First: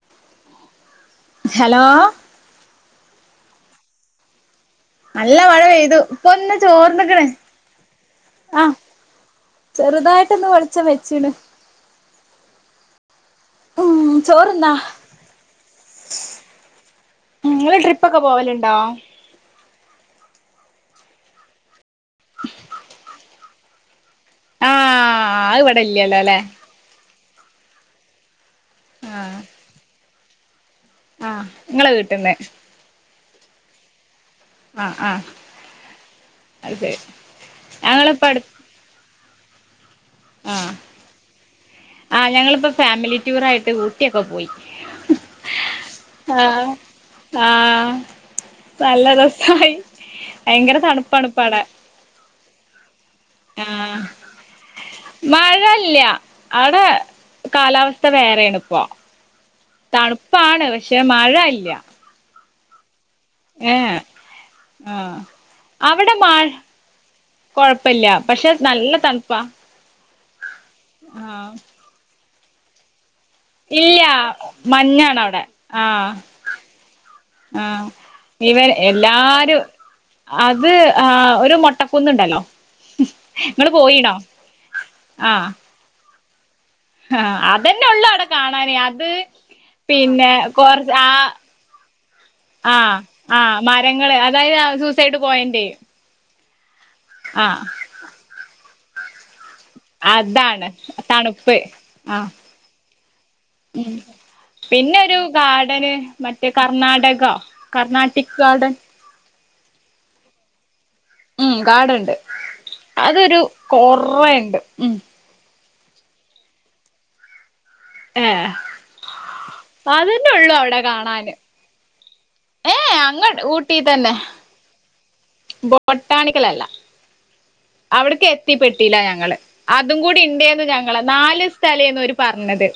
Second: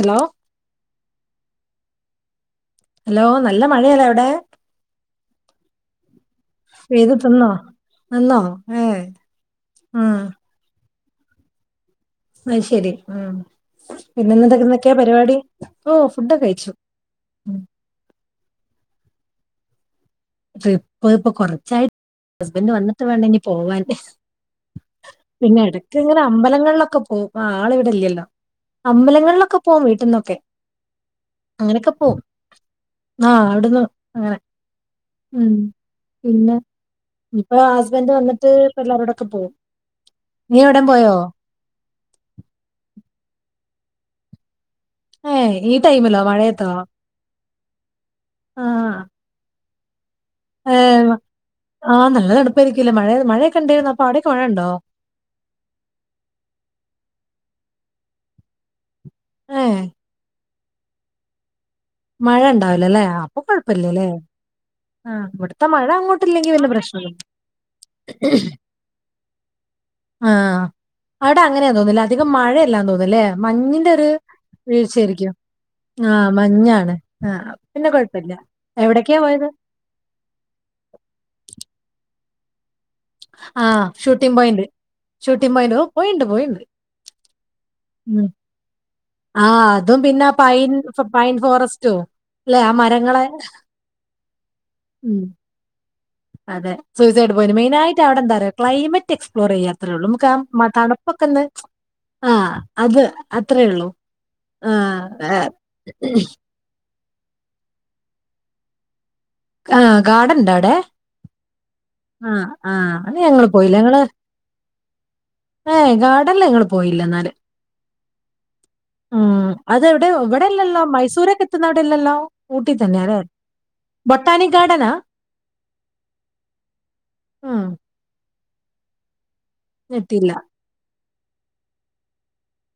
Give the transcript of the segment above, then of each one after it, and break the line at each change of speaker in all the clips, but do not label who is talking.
Hello
hello
hello നല്ല മഴയല്ലോ അവിടെ?
നല്ല മഴ പെയ്തു ഇപ്പൊ ഒന്ന് ചോർന്ന്ക്ക് ണ്
പെയ്തിട്ടുന്നോ നിന്നോ
ആഹ
ഏ ഉം
ചെറുതായിട്ടൊന്ന് വെളിച്ചം വെച്ചി ണ്
അഹ് ശരി മ്
ഉം ചോറ്ന്നാ
പിന്നെന്നന്തൊക്കെയാ പരിപാടി ഓ ഫുഡൊക്കെ കഴിച്ചു.
നിങ്ങള് ട്രിപ്പ് ഒക്കെ പോവലുണ്ടോ
ട്രിപ്പ് ഇപ്പൊ കൊറച്ചായിട്ട് ഹസ്ബന്ഡ് വന്നിട്ട് വേണെങ്കനി പോവാ
ആഹ് അത്
പിന്നെ
ഇവിടെ
ഇടക്ക് ഇങ്ങനെ
ഇല്ലല്ലോല്ലേ
അമ്പലങ്ങളിലൊക്കെ പോകും ആള് ഇവിടെല്ലല്ലോ
ആഹ്
അമ്പലങ്ങളിലൊക്കെ പോവും വീട്ടിൽന്നൊക്കെ
ആഹ് ഇങ്ങളെ
അങ്ങനെയൊക്കെ പോവും.
വീട്ട്ന്ന്
ആഹ അവിടുന്ന് അങ്ങനെ
ആ ആ
ഉം പിന്നെ ഇപ്പൊ ഹസ്ബൻഡ്
ഞങ്ങളിപ്പ അടു
വന്നിട്ട് എല്ലാവരോടൊക്കെ പോവും നീ എവിടം പോയോ?
ആ ഞങ്ങളിപ്പ ഫാമിലി ടൂർ ആയിട്ട് ഊട്ടിയൊക്കെ പോയി.
ഏ ഈ ടൈമിലോ മഴയത്തോ?
ആഹ
ആ
നല്ല രസമായി ഭയങ്കര തണുപ്പാണ് ഇപ്പവട
ആഹ നല്ല തണുപ്പായിരിക്കൊലെ മഴ മഴയൊക്കെ ഉണ്ടായിരുന്നു അപ്പൊ അടേക്ക് മഴയുണ്ടോ?
മഴല്ല അവിടെ കാലാവസ്ഥ വേറെയാണ് ഇപ്പോ
ഏഹ്
തണുപ്പാണ് പക്ഷെ മഴ ഇല്ല
മഴ ഉണ്ടാവൂലല്ലേ അപ്പൊ
ഏ
കൊഴപ്പില്ലലെ
ആ
ആഹ് ഇവിടെത്ത മഴ
അവിടെ മഴ
അങ്ങോട്ടില്ലെങ്കി വല്യ പ്രശ്നള്ളു
കൊഴപ്പില്ല പക്ഷെ നല്ല തണുപ്പാ
ആഹ
ആ
അവിടെ അങ്ങനെയാന്ന് തോന്നുന്നു അധികം മഴയല്ലാ തോന്ന്ന്നൂല്ലോ മഞ്ഞിന്റെ
ഇല്ല
ഒരു വീഴ്ച
മഞ്ഞാണ്
ആയിരിക്കും
അവിടെ ആ
ആഹ മഞ്ഞാണ് ആ പിന്നെ കെഴപ്പല്ല
ഇവർ
എവിടക്കെയാ പോയത്
എല്ലാരും അത് ആ ഒരു മെട്ടക്കുന്നുണ്ടല്ലോ
ആഹ് ഷൂട്ടിങ് പോയിൻ്റ്
ആ
ഷൂട്ടിങ് പോയൻ്റ് പോയിണ്ട് പോയിണ്ട്
ആ അതന്നെ ഉള്ളു
ഉം.
അവിടെ കാണാന്
ആഹ് അതും
പിന്നെ
പൈൻ
കൊറ ആ
പൈൻ ഫോറസ്റ്റും അല്ലെ ആ
ആഹ
മരങ്ങളെ
ആ മരങ്ങള് അതായത് സൂസൈഡ്
ഉം
പോയന്റ്
അതെ സൂയിസൈഡ് പോയിൻ്റ് മെയിനായിട്ട് അവിടെ എന്താ അറിയോ ക്ലൈമറ്റ് എക്സ്പ്ലോർ ചെയ്യ അത്രേ ഉള്ളു നമുക്ക് ആ
അതാണ്
തണുപ്പൊക്കെ ഒന്ന്
തണുപ്പ് ആഹ്
ആ അത് അത്രേ ഉള്ളൂ.
പിന്നെ
ആഹ്
ഒരു ഗാർഡന് മറ്റേ കർണാടക കർണാട്ടിക് ഗാർഡൻ.
ആ് ഗാർഡൻ ഉണ്ട അവിടെ?
ഉം ഗാർഡൻണ്ട്
ആഹ ആഹ അത്
അതൊരു
ഞങ്ങള് പോയില്ല ഞങ്ങള്
കൊറേണ്ട് ഉം
ഏഹ ഗാർഡന്ല് ഞങ്ങള് പോയില്ല എന്നാല്
ഏഹ്
ഉം അത് ഇവിടെ
അതന്നെ ഉള്ളു അവിടെ
ഇവിടെല്ലല്ലോ
കാണാന്
മൈസൂരക്കെ നടല്ലല്ലോ ഊട്ടി
ഏഹ്
തന്നെ അല്ലേ
അങ്ങ ഊട്ടി തന്നെ
ബൊട്ടാനി ഗാർഡനാ
ബൊട്ടാണിക്കല അല്ല
ആ
അവിട്ക്ക് എത്തിപ്പെട്ടില്ല ഞങ്ങള് അതും കൂടി
എത്തിയില്ല
ഇണ്ടേന്ന് ഞ നാല് സ്ഥലേന്നു ഓര് പറഞ്ഞത്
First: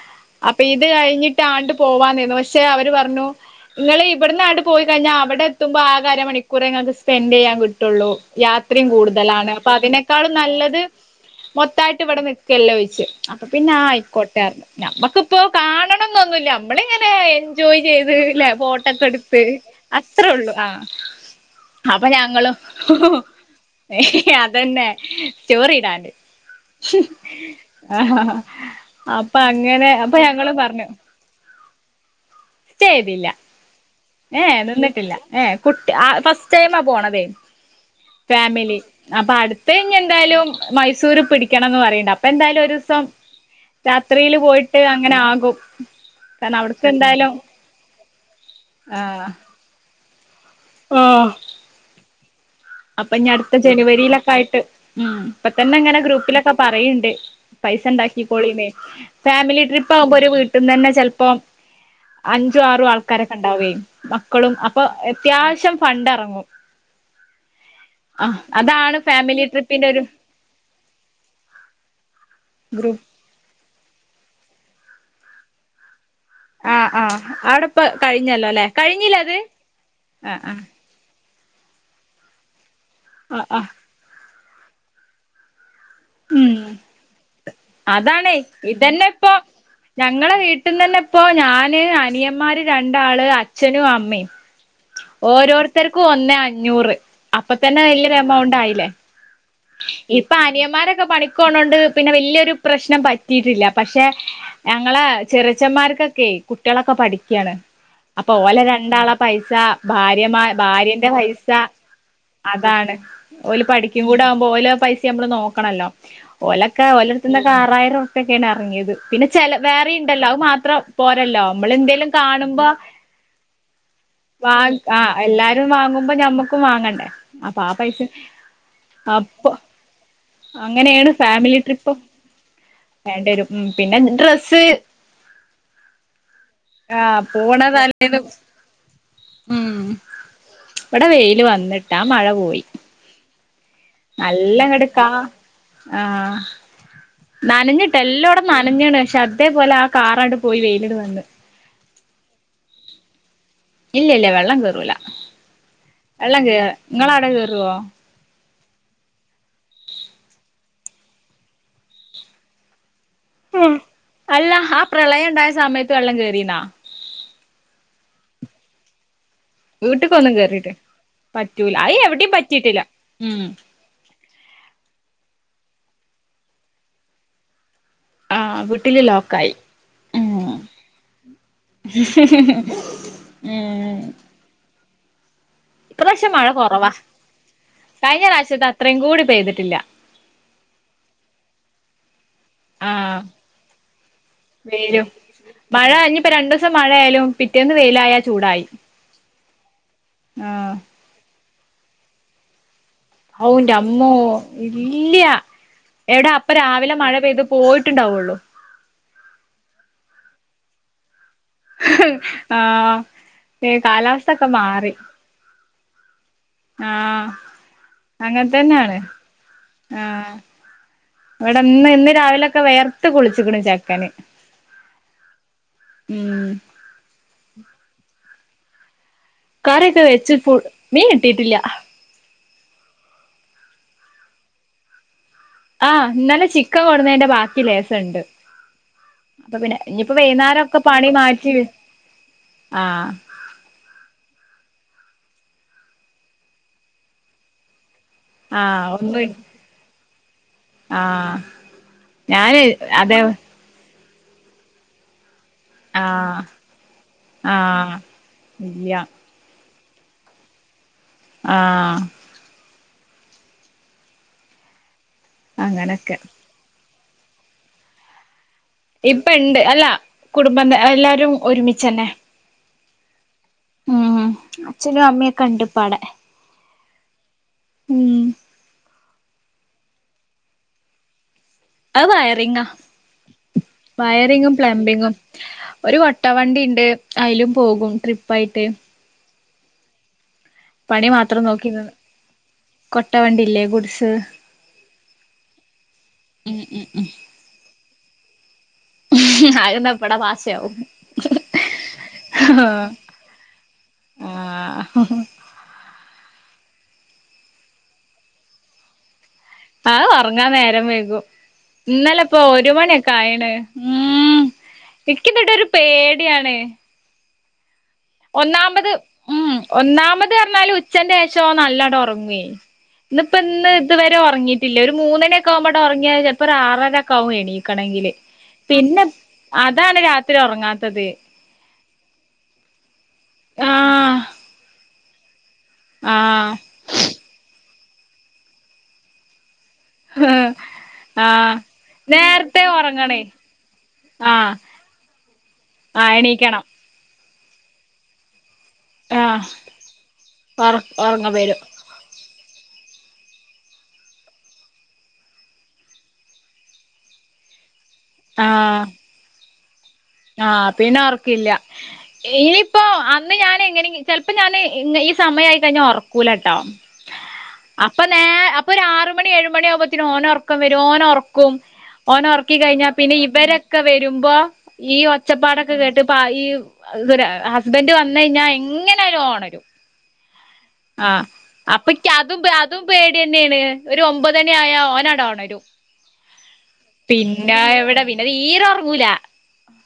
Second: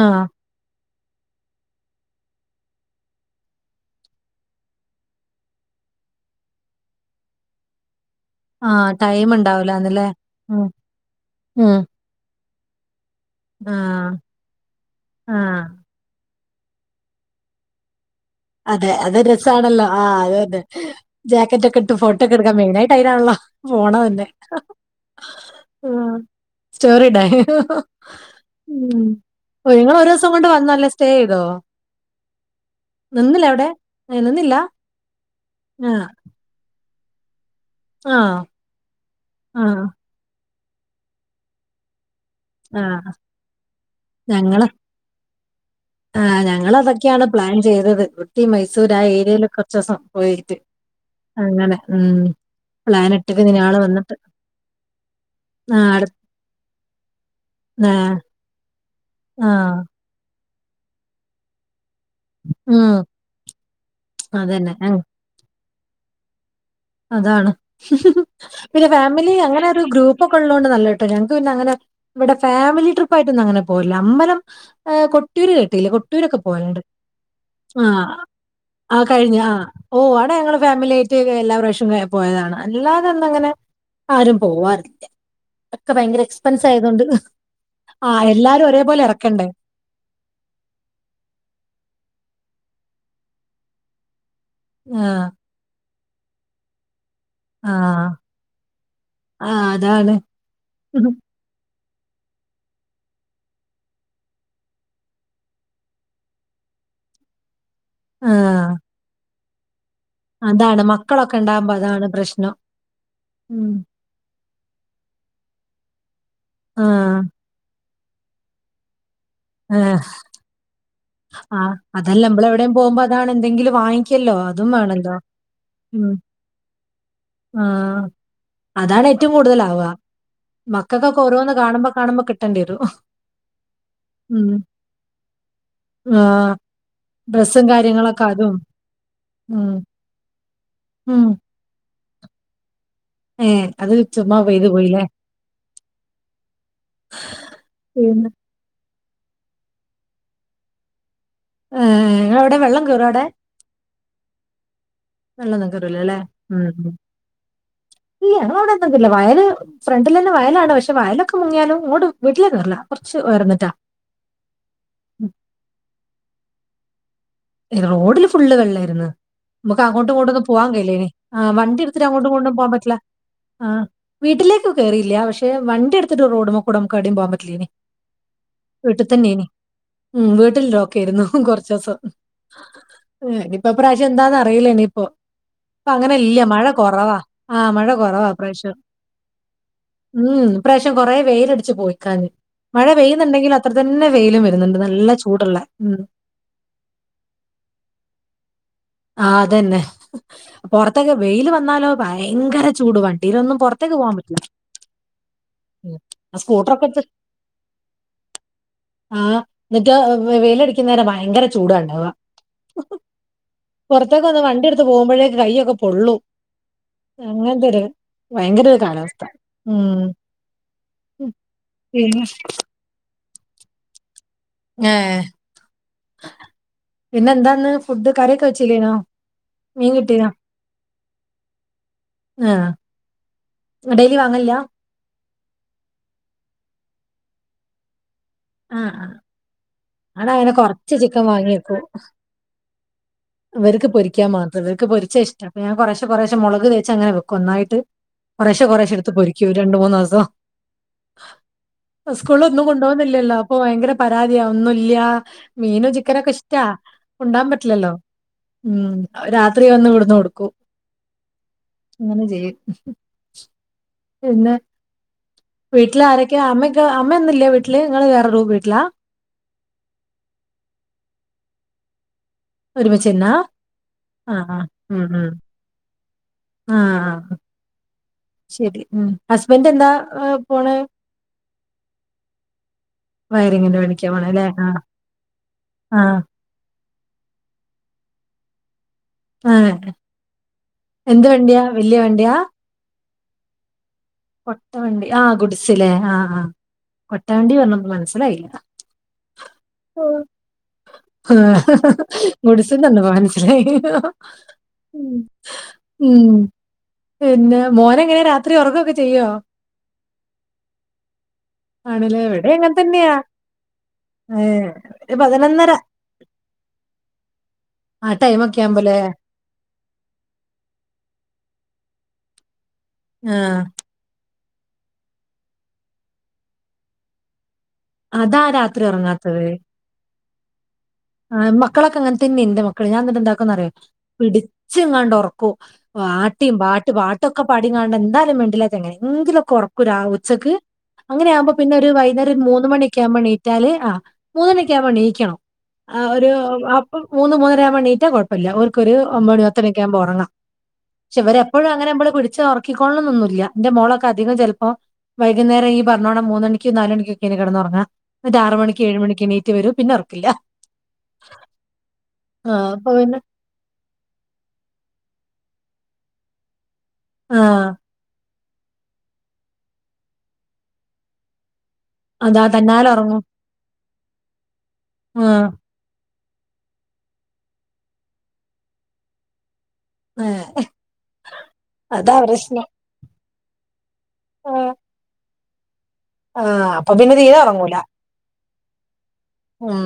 ആഹ്
അപ്പിത് ത് കഴിഞ്ഞിട്ട് ആണ്ട് പോവാന്നിന്നു പക്ഷെ അവര് പറഞ്ഞു ങ്ങള് ഇപട്ന്നാണ്ട് പോയി കഴിഞ്ഞാൽ അവിടെ എത്തുമ്പോൾ ആകെ അരമണിക്കൂറെങ്ങൾക്ക് സ്പെൻഡ്യ്യാൻ കിട്ടള്ളൂ. യാത്രയും
ആഹ് ടൈം
കൂടുതലാണ് അപ്പൊ
ഉണ്ടാവൂലാന്നല്ലേ
അതിനെക്കാളും
ഉം
നല്ലത്
ഉം
മൊത്തയ്ട്ട ട്ട് വ്ടെ നിക്കല്ലോഴിച്ച് അപ്പൊ പിന്നെ ആ
ആഹ്
ആയിക്കോട്ടെർഞ് ഞമ്മക്കിപ്പോ
ആഹ്
കാണണോന്നൊന്നുല്ല. മ്മളിങ്ങനെ എൻജോയ് ചെയ്ത്
അതെ അത്
ഫോട്ടൊക്കെടുത്ത്
രസാണല്ലോ ആഹ് അത്
അത്രേള്ളു
തന്നെ
ആ
ജാക്കറ്റ് ഒക്കെ ഇട്ട്
അപ്പൊ
ഫോട്ടോ ഒക്കെ
ഞങ്ങളും
എടുക്കാൻ മെയിനായിട്ട് അതിനാണല്ലോ പോണത്
ഏഹ്
തന്നെ
അതെന്നെ സ്റ്റോറിടാണ്ട്.
ഉം സ്റ്റോറി ഇടാൻ
ആഹ്
ഉം
അപ്പൊ
ഓ
അങ്ങനെ
നിങ്ങൾ ഒരു
അപ്പൊ
ദിവസം കൊണ്ട്
ഞങ്ങള് പറഞ്ഞു.
വന്നല്ലേ സ്റ്റേ ചെയ്തോ
സ്റ്റേയ്തില്ല
നിന്നില്ല അവിടെ ഏ, നിന്നില്ല
ഏഹ്എ നിന്നിട്ടില്ല ഏ കുട്ടി ആ ഫസ്റ്റ് ടൈം ആ പോണതേ.
ആ
ഫാമിലി അപ്പൊ
ആ
അടുത്തെ ഞ്ഞെന്തായാലും മൈസൂര് പിടിക്കണംന്ന് പറയ അപ് പ്പൊന്തായാലും
ആ
ഒരുസം രാത്രിയില്
ഞങ്ങള്
പോയിട്ട് അങ്ങനെ ആകും.
ആ
കാരണം അവിടക്ക്
ഞങ്ങൾതൊക്കെയാണ്
എന്തായാലും
പ്ലാൻ ചെയ്തത് കുട്ടി മൈസൂർ ആ ഏരിയയിൽ കൊർച്ചോസം പോയിട്
ആഹ്
അങ്ങനെ ഉം പ്ലാൻ
അപ്പൊ ഇനി
ഇട്ടിട്ട്
അടുത്ത
ഇയാള് വന്നിട്ട്
ജനുവരിയിലൊക്കെ ആയിട്ട് ഉം ഇപ്പൊ തന്നെ
ആ
ഇങ്ങനെ
അടുത്ത
ഗ്രൂപ്പിലൊക്കെ പറിയിണ്ട് പൈസ
ആ
ണ്ടാക്കിക്കോളീന്ന്
ആ,
ഫാമിലി ട്രിപ്പവുമ്പോ ഒര് വീട്ടിന്ന്ന്നെ ചെൽപ്പോം അഞ്ചു ആറും
ഉം
ആൾക്കാരൊക്കെണ്ടാവേ മക്കളും
അതന്നെ
അപ്പൊ
ഉം,
എത്യാവശ്യം ഫണ്ട് എറങ്ങും.
അതാണ്. പിന്നെ ഫാമിലി അങ്ങനെ ഒരു ഗ്രൂപ്പ് ഒക്കെ ഉള്ളോണ്ട് നല്ലട്ടോ ഞങ്ങക്ക് പിന്നെ അങ്ങനെ ഇവിടെ ഫാമിലി
ഗ്രൂപ്പ്
ട്രിപ്പ് പായിട്ടൊന്നും അങ്ങെനെ പോവെല്ല അമ്പലം കൊട്ടീയൂര് കേട്ടില്ലേ കൊട്ടൂരൊക്കെ പോലെണ്ട്
ആഹ് ആഹ് അവിടെപ്പ
ആഹ്
കഴിഞ്ഞല്ലോ അല്ലെ
ആ
കഴിഞ്ഞില്ലേ അത്
കഴിഞ്ഞ ആ ഓ അടെ
ആഹ്
ഞങ്ങള്
ആഹ്
ഫാമിലി ആയ് ട്ടിയൊക്കെ എല്ലാ പ്രാവശ്യം പോയതാണ് അല്ലാതെ അന്ന
ആഹ്
അങ്ങനെ
ആഹ്
ആരും പോവാറില്ല. ഒക്കെ ഭയങ്കര
ഉം
എക്സ്പെൻസ് ആയതൊണ്ട് ആഹ്
അതാണേ
എല്ലാരും ഒരേപോലെ
ഇതന്നെ ഇപ്പൊ
എറക്കണ്ടേ?
ഞങ്ങളെ വീട്ടിന്ന്ന്നെ ഇപ്പോ ഞാന് അനിയന്മാര് രണ്ടാള് അച്ഛനു അമ്മീ
ആ
ഓരോരുത്തർക്കും ഒന്നേ അഞ്ഞൂറ് അപ്പൊ
ആ
തന്നെ വല്യൊരു എമൗണ്ട് ആയില്ലേ.
ആ അതാണ്
ഇപ്പൊ അനിയന്മാരൊക്കെ പണിിക്കോണോണ്ട് പിന്നെ വെല്ല്യേരു പ്രശ്നം പറ്റിയിട്ടില്ല പക്ഷെ ഞങ്ങളെ ചെറിച്ചന്മാർക്കൊക്കെ കുട്ടികളൊക്കെ പഠിക്യാണ്.
ആ
അപ്പൊ ഓല രണ്ടാളാ പൈസ ഭാര്യമാ
അതാണ്
ഭാര്യന്റെ
മക്കളൊക്കെ
പൈസ
ഉണ്ടാകുമ്പോ അതാണ് പ്രശ്നം
അതാണ് ഓല്
ഉം.
പഠിക്കും കൂടെ ആവുമ്പ ഓലോ പൈസ നമ്മള് നോക്കണല്ലോ
ആ
ഓലെക്കെ ഓലട്ത് നൊക്കെ ആറായിരർപ്യാകെയാണ് എർങ്ങിയത് പിന്നെ ചെല
ആ
വേറിംണ്ടല്ലോ അഹ് മാത്രം. പോരല്ലോ
ആ,
മ്മൾ എന്തേലും
അതല്ല
കാണുമ്പോ
നമ്മളെവിടെയും പോകുമ്പോ അതാണ് എന്തെങ്കിലും വാങ്ങിക്കല്ലോ
വ
അതും
ആ
വേണല്ലോ
എല്ലാരും
ഉം.
വാങ്ങുമ്പോ ഞമ്മക്ക് ക്കും വാങ്ങണ്ടേ അപ്പൊ ആ പൈസ
അതാണ് ഏറ്റവും
അപ്പൊ
കൂടുതലാവാ
അങ്ങനെയാണ്
മക്കക്കൊക്കെ ഓരോന്ന്
ഫാമിലി
കാണുമ്പോ
ട്രിപ്പ്
കാണുമ്പോ കിട്ടേണ്ടിരൂ
വേണ്ടിവരും ഉം പിന്നെ
ഉം
ഡ്രസ്സ്
[inaudible] ആ
ആഹ്
ഡ്രസ്സും
പോണതല്ലേ
കാര്യങ്ങളൊക്കെ അതും
ഉം
ആഹ്
ഇവിടെ വെയില് വന്ന്ട്ടാ മഴ പോയി
ഏ് അത് ചുമ പെയ്ത്
നല്ലങ്ങട്
പോയി
ആഹ് നനഞ്ഞിട്ട്
പിന്നെ
ല്ലോട നനഞ്ണ് ക്ഷെ അതേപോലെ ആ കാറാട് പോയി വെയിലട് വന്ന്.
ഏ്ഹ് ങ്ങളവിടെ വെള്ളം കേറോ അവ്ടെ?
ഇല്യാ ഇല്യാ വെള്ളം കേറൂല
വെള്ളൊന്നും കേറൂല ല്ലേ
വെള്ളം കേർ
ഉം ഉം
ങ്ങളടെ കേറോ?
ഇല്ല ഞങ്ങളെ അവിടെന്നും എത്ഇല്ല വയല് ഫ്രണ്ടിലെന്നെ വയലാണ് പക്ഷെ വയലൊക്കെ മുങ്ങിയാലും ഇങ്ങോട് വീട്ടിലേക്ക് കേറുല്ല കൊർച്ച് ഉയർന്നിട്ടാ
ഉം അല്ല ആ പ്രളയംണ്ടായ സമയത്ത് വെള്ളം കേറീണാ?
റോഡില് ഫുള്ള് വെള്ളെരുന്നു. നമുക്ക് അങ്ങോട്ടും
വീട്ടിക്കൊന്നും
ങ്ങോട്ടൊന്നും പോവാൻ
കേറിട്ട്
കഴയില്ലെനി ആ
പറ്റൂല അത്
വണ്ടിട്ത്ത്ട്ട് അങ്ങോട്ടും
എവിടെയും
ങ്ങോട്ടും പോവാൻ
പറ്റിയിട്ടില്ല
പറ്റ്ല്ല ആ വീട്ടിലേക് കേറീല്ലപക്ഷെ വണ്ടിട്ത്തിട്ട് റോഡുമകൂടെ നമുക് ഏടിം പോവാൻ പറ്റില്ലേനി.
ആഹ് വീട്ടില്
വീട്ടിൽ തന്നെയേനി
ലോക്കായി
ഉം വീട്ടിൽ ലോക്കായിരുന്നു കുറച് ദിവസം
[inaudible] ഉം
ഇപ്രാവശ്യാം എന്താന്നറിയില്ല ഇനി ഇപ്പോ ഇപ്പൊ അങ്ങനെ ഇല്ല മഴ കൊറവാ ആഹ് മഴ
കഴിഞ്ഞ
കൊറവാ
പ്രാവശ്യത്തെ
ഇപ്രാവശ്യം
അത്രയും കൂടി പെയ്തിട്ടില്ല
ഉം ഇപ്രാവശ്യം കൊറെ വെയിലടിച്ച് പോയിക്കാഞ് മഴ
ആഹ്
പെയ്യുന്നുണ്ടെങ്കില് അത്ര തന്നെ വെയിലും വരുന്നുണ്ട് നല്ല ചൂട്ള്ള ഉം
പ്പൊ രണ്ടൂസം മഴയായാലും പിറ്റേന്ന് വെയിലായ ചൂടായി
ആ അതന്നെ
ആഹ്
പൊർത്തൊക്കെ വെയില് വന്നാലോ ഭയങ്കര ചൂടുവാ
ഔ ന്റെ അമ്മോ ഇല്ല്യാ
ഉം
എടാ
ആ
അപ്പ
സ്കൂട്ടറൊക്കെ
രാവിലെ
എടുത്ത്
മഴ പെയ്ത് പോയിട്ടുണ്ടാവൊള്ളു
ആഹ് ന്നട്ട് വെയിലടിക്കുന്നേരം ഭയങ്കര ചൂടാ
ആഹ് ഏ
പുറത്തേക്കൊന്ന്
കാലാവസ്ഥൊക്കെ
വണ്ടി എടുത്ത്
മാറി
പോകുമ്പോഴേക്ക് കയ്യൊക്കെ പൊള്ളും
ആഹ്
അങ്ങനത്തെ ഒരു ഭയങ്കര ഒരു
അങ്ങൻത്തന്നാണ്
കാലാവസ്ഥ. ഉം
ആഹ് ഇവടെ ഇന്ന് ഇന്ന്
പിന്നെ
രാവിലൊക്കെ വെയർത്ത് കുൾച്ക്ക്‌ണ് ചെക്കന്
ങ്ങേ
ഉം
പിന്നെ എന്താന്ന് ഫുഡ് കറിയൊക്കെ വെച്ചില്ലേ നോ
കറിയൊക്കെ വെച്ച് ഫു മീൻ കിട്ടിട്ടില്ല
ആഹ് ഡെയിലി വാങ്ങൽല്ല്യാ
ആ ഇന്നലെ ചിക്കൻ കൊട്ന്നെന്റെ ബാക്കി ലേസണ്ട്
ആഹ് ആഹ്
അപ്പൊ പിന്നെ ഇഞ്ഞിപ്പം
ആടെ അങ്ങനെ
വൈന്നാരൊക്കെ
കൊറച്ച്
പണി
ചിക്കൻ
മാറ്റി
വാങ്ങി
ആഹ്
ഇവര്ക്ക് പൊരിക്കാൻ മാത്രം ഇവര്ക്ക് പൊരിച്ച ഇഷ്ട്ടം അപ്പ ഞാൻ കുറേശ കുറേശ മുളക് തേച്ചങ്ങനെ വെക്കും ഒന്നായിട്ട് കുറേശെ
ആഹ്
കുറേശെ എടുത്ത്
ഒന്ന്
പൊരിക്കും ഒരു രണ്ടു മൂന്ന്സം
ആഹ്
സ്കൂൾല്
ഞാന്
ഒന്നും
അതെ
കൊണ്ടോവൊന്നുല്ലല്ലോ പ്പൊ ഭയങ്കര പരാതിയാ ഒന്നുല്ല്യാ മീനും ചിക്കനൊക്കെ
ആഹ്
ഇഷ്ടാ കൊണ്ടോവാൻ പറ്റില്ലല്ലോ
ആഹ്
ഉം
ഇല്ല
രാത്രി വന്ന് ഇവട്ന്ന് കൊടുക്കും
ആഹ്
അങ്ങനെ ചെയ്യും പിന്നെ വീട്ടില്
അങ്ങനൊക്കെ
ആരക്കെയാ അമ്മ അമ്മ ഒന്നുല്ലേ വീട്ടില് ങ്ങള് വേറോരു വീട്ടിലാ
ഇപ്പ ഇണ്ട് അല്ല കുടുംബ എല്ലാരും ഒരുമിച്ചന്നെ
ഒരുമിചെന്നാ
ഉം
അ അ ഉം
അച്ഛനും
ഉം
അമ്മയൊക്കെ ഇണ്ട്പ്പടെ
ആഹ്
ഉം
ശെരി ഉം ഹസ്ബന്റ് എന്താ പോണെ
അത് വയറിങ്ങ
വയറിങ്ങിന്റെ പണിക്കാ പോണെ അല്ലേ
വയറിങ്ങും
ആ
പ്ലംബിങ്ങും ഒരു
ആ
കൊട്ടവണ്ടി ഇണ്ട് അയിലും പോകും ട്രിപ്പായിട്ട്
ഏ എന്ത് വണ്ടിയാ വല്ല്യ വണ്ടിയാ
കൊട്ട വണ്ടില്ലേ ഗുഡ്സ്
കൊട്ടവണ്ടി ആഹ് ഗുഡ്സ് ലേ ആഹ് ആഹ് കൊട്ടവണ്ടി പർഞ്ഞപ്പോ മൻസ്സിലായില്ല
അത് നമ്മടെ ഭാഷയാവും
ആഹ് ഗൂഡ്സ്ന്ന് പർഞ്ഞപ്പം മൻസ്സിലായി
ആഹ്ഹ്
ഉം പിന്നെ മോനങ്ങനെ രാത്രി ഒറങൊക്കെ ചെയ്യോ
അഒർങ്ങാൻ നേരം വൈകും
ആണല്ലേ
ഇന്നലെ ഒക്കെ
ഇവിടെ
ഒരു
അങ്ങനെ
മണിയൊക്കെ
തന്നെയാ
ആയിണ് ഉം
ഏ, ഒരു
ഇക്കി ന്നട്ടൊരു
പതിനൊന്നര
പേടിയാണ്
ആ ടൈമൊക്കെ
ഒന്നാമത്
ആകുമ്പോലെ
ഉം ഒന്നാമതർഞ്ഞാല് ഉച്ചന്റെഷം ഓൻ നല്ലോണ്ടോർങ്ങെ ഇന്ന്
ആ
ഇപ്പ ഇന്ന് ഇതുവരെ ഒർങ്ങീട്ടില്ല ഒരു മൂന്നണി ഒക്കെ ആവുമ്പാണ്ട് ഒർങ്ങിയ ചെൽപ്പോ ഒരു ആറര ഒക്കാവും എണീ ക്കണങ്കില്
അതാ രാത്രി
പിന്നെ
ഉറങ്ങാത്തത്
അതാണ് രാത്രി ഒറങ്ങാത്തത്
ആഹ് മക്കളൊക്കെ അങ്ങൻ തന്നെ ന്റെ മക്കള് ഞാൻ ന്നട്ട് എന്താക്കുന്നറിയോ
ആഹ്
പിടിച്ച്ങ്ങാണ്ട് ഒർക്കും പാട്ടിം
ആഹ്
പാട്ട് പാട്ടോക്കെ പാടിങ്ങാണ്ട് ന്തായാലും മെണ്ടില്ല എങ്ങനെ എങ്കിലൊക്കെ ഒർക്കും രാ ഉച്ചക്ക് അങ്ങനെയാവുമ്പോ
ആഹ്
പിന്നെ ഒര് വൈന്നേരം ഒര്
നേരത്തെ
മൂന്ന് മണിയോക്കെ ആവുമ്പോ
ഒറങ്ങണേ
ണീറ്റാല് ആ മൂന്ന്
ആഹ്
മണിക്കെ ആവുമ്പോ എണീക്കണം ആ
ആഹ്
ഒരു
എണീക്കണം
അ മൂന്ന് മൂന്നരാവുമ്പോ എണീറ്റ കൊയ് പ്പല്ല ഓര്ക്കൊരു ഒമ്പ മണി
ആഹ്
പത്ത് മണി ഒക്കെ ആവുമ്പോ ഒറങ്ങാം
ഒറ
പക്ഷെ
ഒറങ്ങ വരും
ഇവരെപ്പോഴും അങ്ങനെ മ്മള് പി ച്ച ഒർക്കിക്കോൾണംന്നൊന്നുല്ല ന്റെ മോളൊക്കെ അധികം ചെൽപ്പോം വൈകുന്നേരം ഈ പർഞ്ഞോണം മൂന്നണിക്കും നാലണിക്കോക്കെ കെടന്നൊർങ്ങാ ഒരു ആറ് മണിക്ക്
ആഹ്
ഏഴ് മണക്ക് എണീറ്റ് വരും പിന്നെ ഒറക്കില്ല.
ആഹ് പിന്നെ ഒർക്കില്ല
ആ
ഇനിയിപ്പോ
അപ്പൊ പിന്നെ
അന്ന് ഞാന് എങ്ങനെ ചെലപ്പോ ഞാന് ഈ സമയമായി കഴിഞ്ഞാൽ ഉറക്കൂലട്ടോ.
ആഹ്.
അപ്പൊ നേ അപ്പൊ ഒരു ആറ് മണി ഏഴുമണി ആകുമ്പത്തേനും ഓനോറക്കം വരും ഓനോറക്കും. ഓന
അതാ
ഒറക്കി കഴിഞ്ഞാ
തന്നാലെ
പിന്നെ
ഉറങ്ങും.
ഇവരൊക്കെ വരുമ്പോ ഈ
ആ
ഒച്ചപ്പാട കേട്ട് പ്പാ ഈ ഇ ഹസ്ബൻഡ് വന്ന് കഴിഞ്ഞാൽ എങ്ങനെ ആയാലും ഓൻ ഒണരും. ആഹ് അപ്പൊക്ക്
അതാ
അതും
പ്രശ്നം.
അതും പേടി തന്നെയാണ് ഒരു
ആ
ഒമ്പതണി ആയ ഓനാട ഒണരും.
ആ അപ്പൊ തീരെ
പിന്നെ
ഉറങ്ങൂല.
എവിടെ പിന്നെ തീരെ ഉറങ്ങൂല.
ഉം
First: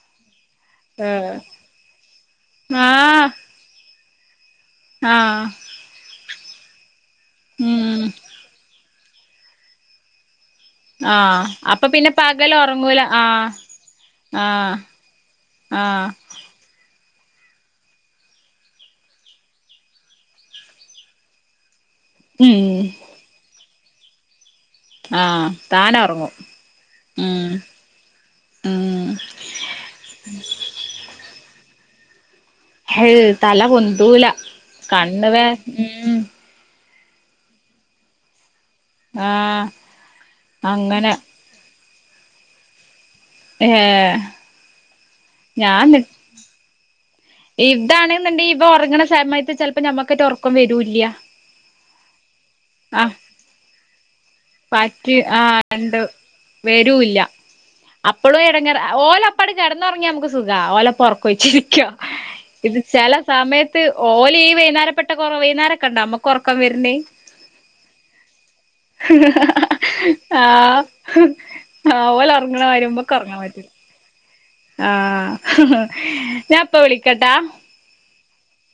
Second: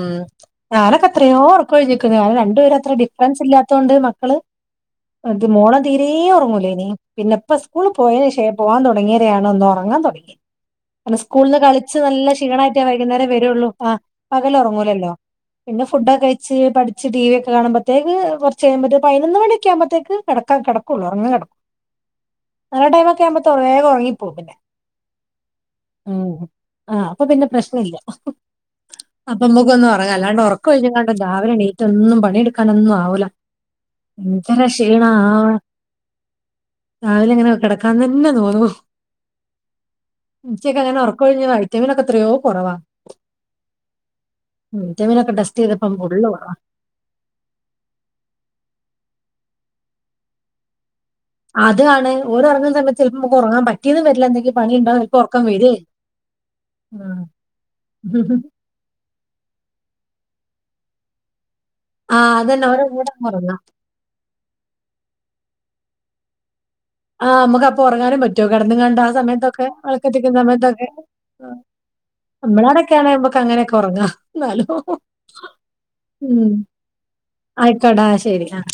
ഞാനൊക്കെ എത്രയോ ഉറക്കോഴിഞ്ഞിക്കുന്നു ഞ രണ്ടുപേര അത്ര ഡിഫറൻസ് ഇല്ലാത്തോൊണ്ട് മക്കള് അത്
ആഹ്
മോളെ തീരേം ഉറങ്ങൂലേനി പിന്നെ ഇപ്പ സ്കൂള്
ഉം
പോയ പോവാൻ തുടങ്ങിയ താണോ ഉറങ്ങാൻ തുടങ്ങി കാരണം
ആഹ്
സ്കൂളന്ന്
അപ്പൊ
കളിച്ച്
പിന്നെ
നല്ല
പകല്
ക്ഷീണ ആയിട്ടേ
ഒറങ്ങൂല
വൈകുന്നേരം
ആഹ്
വരുള്ളു ആഹ്. പകൽ
ആഹ്
ഒറങ്ങൂലല്ലോ പിന്നെ
ആഹ്
ഫുഡോ കഴിച്ച് പഠിച്ച് ടിവി ഒക്കെ കാണുമ്പത്തേക്ക് കുറച്ച് കഴിയുമ്പോ പതിനൊന്ന് മണിയൊക്കെ ആകുമ്പഴത്തേക്ക് കിടക്ക കിടക്കുള്ളൂ ഉറങ്ങി
ഉം
അങ്ങനെ ടൈമ ഒക്കെ ആവുമ്പത്തേ വേഗം ഉറങ്ങിപ്പോകും പിന്നെ.
ആഹ് താനോറങ്ങും
ഉം ആഹ് അപ്പൊ
ഉം
പിന്നെ പ്രശ്നല്ല
ഉം.
അപ്പൊ അമ്മക്ക് ഒന്ന് ഒറങ്ങാ അല്ലാണ്ട് ഒറക്ക ഒഴിഞ്ഞകാണ്ട് രാവിലെ എണീറ്റ ഒന്നും പണിയെടു ക്കാനൊന്നും
ഹയ്
ആവൂല
തല പൊന്തൂല
എന്തൊരു ക്ഷീണ ആ
കണ്ണ് വേ ഉം
രാവിലെ എങ്ങനെ കിടക്കാന്ന് തന്നെ തോന്നു.
ആഹ്
ഉം ഉച്ചക്കങ്ങനെ
അങ്ങനെ
ഒറക്കോഴിഞ്ഞ വൈറ്റമിനൊക്കെ എത്രയോ കുറവാ.
ഏഹ്.
ഉം എന്റെ പിന്നെ ഒക്കെ ടെസ്റ്റ് ചെയ്തപ്പോ ഫുള്ള് കൊറവ.
ഇതാണ്ന്നുണ്ടെങ്കിൽ ഇപ്പ ഒറങ്ങണ സമയത്ത് ചിലപ്പോ നമ്മുക്കായിറ്റ് ഒറക്കം വരൂല്ല്യ.
അതാണ് ഓര് ഒറങ്ങ സമയ ചെലപ്പോ ഉറങ്ങാൻ പറ്റിയന്ന് വരില്ല എന്തെങ്കും പണിയുണ്ടാും
പറ്റ്
ചെലപ്പോ ഉറക്കം
ആഹ്
വരെ
ഉണ്ട്
ആഹ്. ഉഹും.
എപ്പോളും ഇടങ്ങേറ് ഓലപ്പാട് കിടന്നുറങ്ങിയ അമുക്ക് സുഖാ ഓലപ്പ ഒറക്കം ഒയിച്ചിരിക്ക.
ആ അതന്നെ
ഇത്
ഓരെ കൂടെ
ചില
അങ്ങ് ഉറങ്ങാം.
സമയത്ത് ഓലീ വൈന്നേരപ്പെട്ട കൊറ വൈന്നേരക്കിണ്ട നമ്മക്ക് ഒറക്കം വെർണ്.
ആഹ് നമുക്ക് അപ്പ ഒറങ്ങാനും പറ്റുവോ കെടന്ന്ക്കാണ്ട് ആ സമയത്തൊക്കെ വിളക്കത്തിക്കുന്ന
ആഹ്
സമയത്തൊക്കെ.
ആഹ് ഓല് ഉറങ്ങണ മാതിരി
നമ്മളാടക്കെ ആണേ നമ്മക്ക്
ഉറങ്ങാൻ പറ്റൂല
അങ്ങനെയൊക്കെ ഒറങ്ങാ.
ആഹ് ഞാ ഇപ്പ വിളിക്കാട്ട.
തോടാശ്ശരി ആഹ്.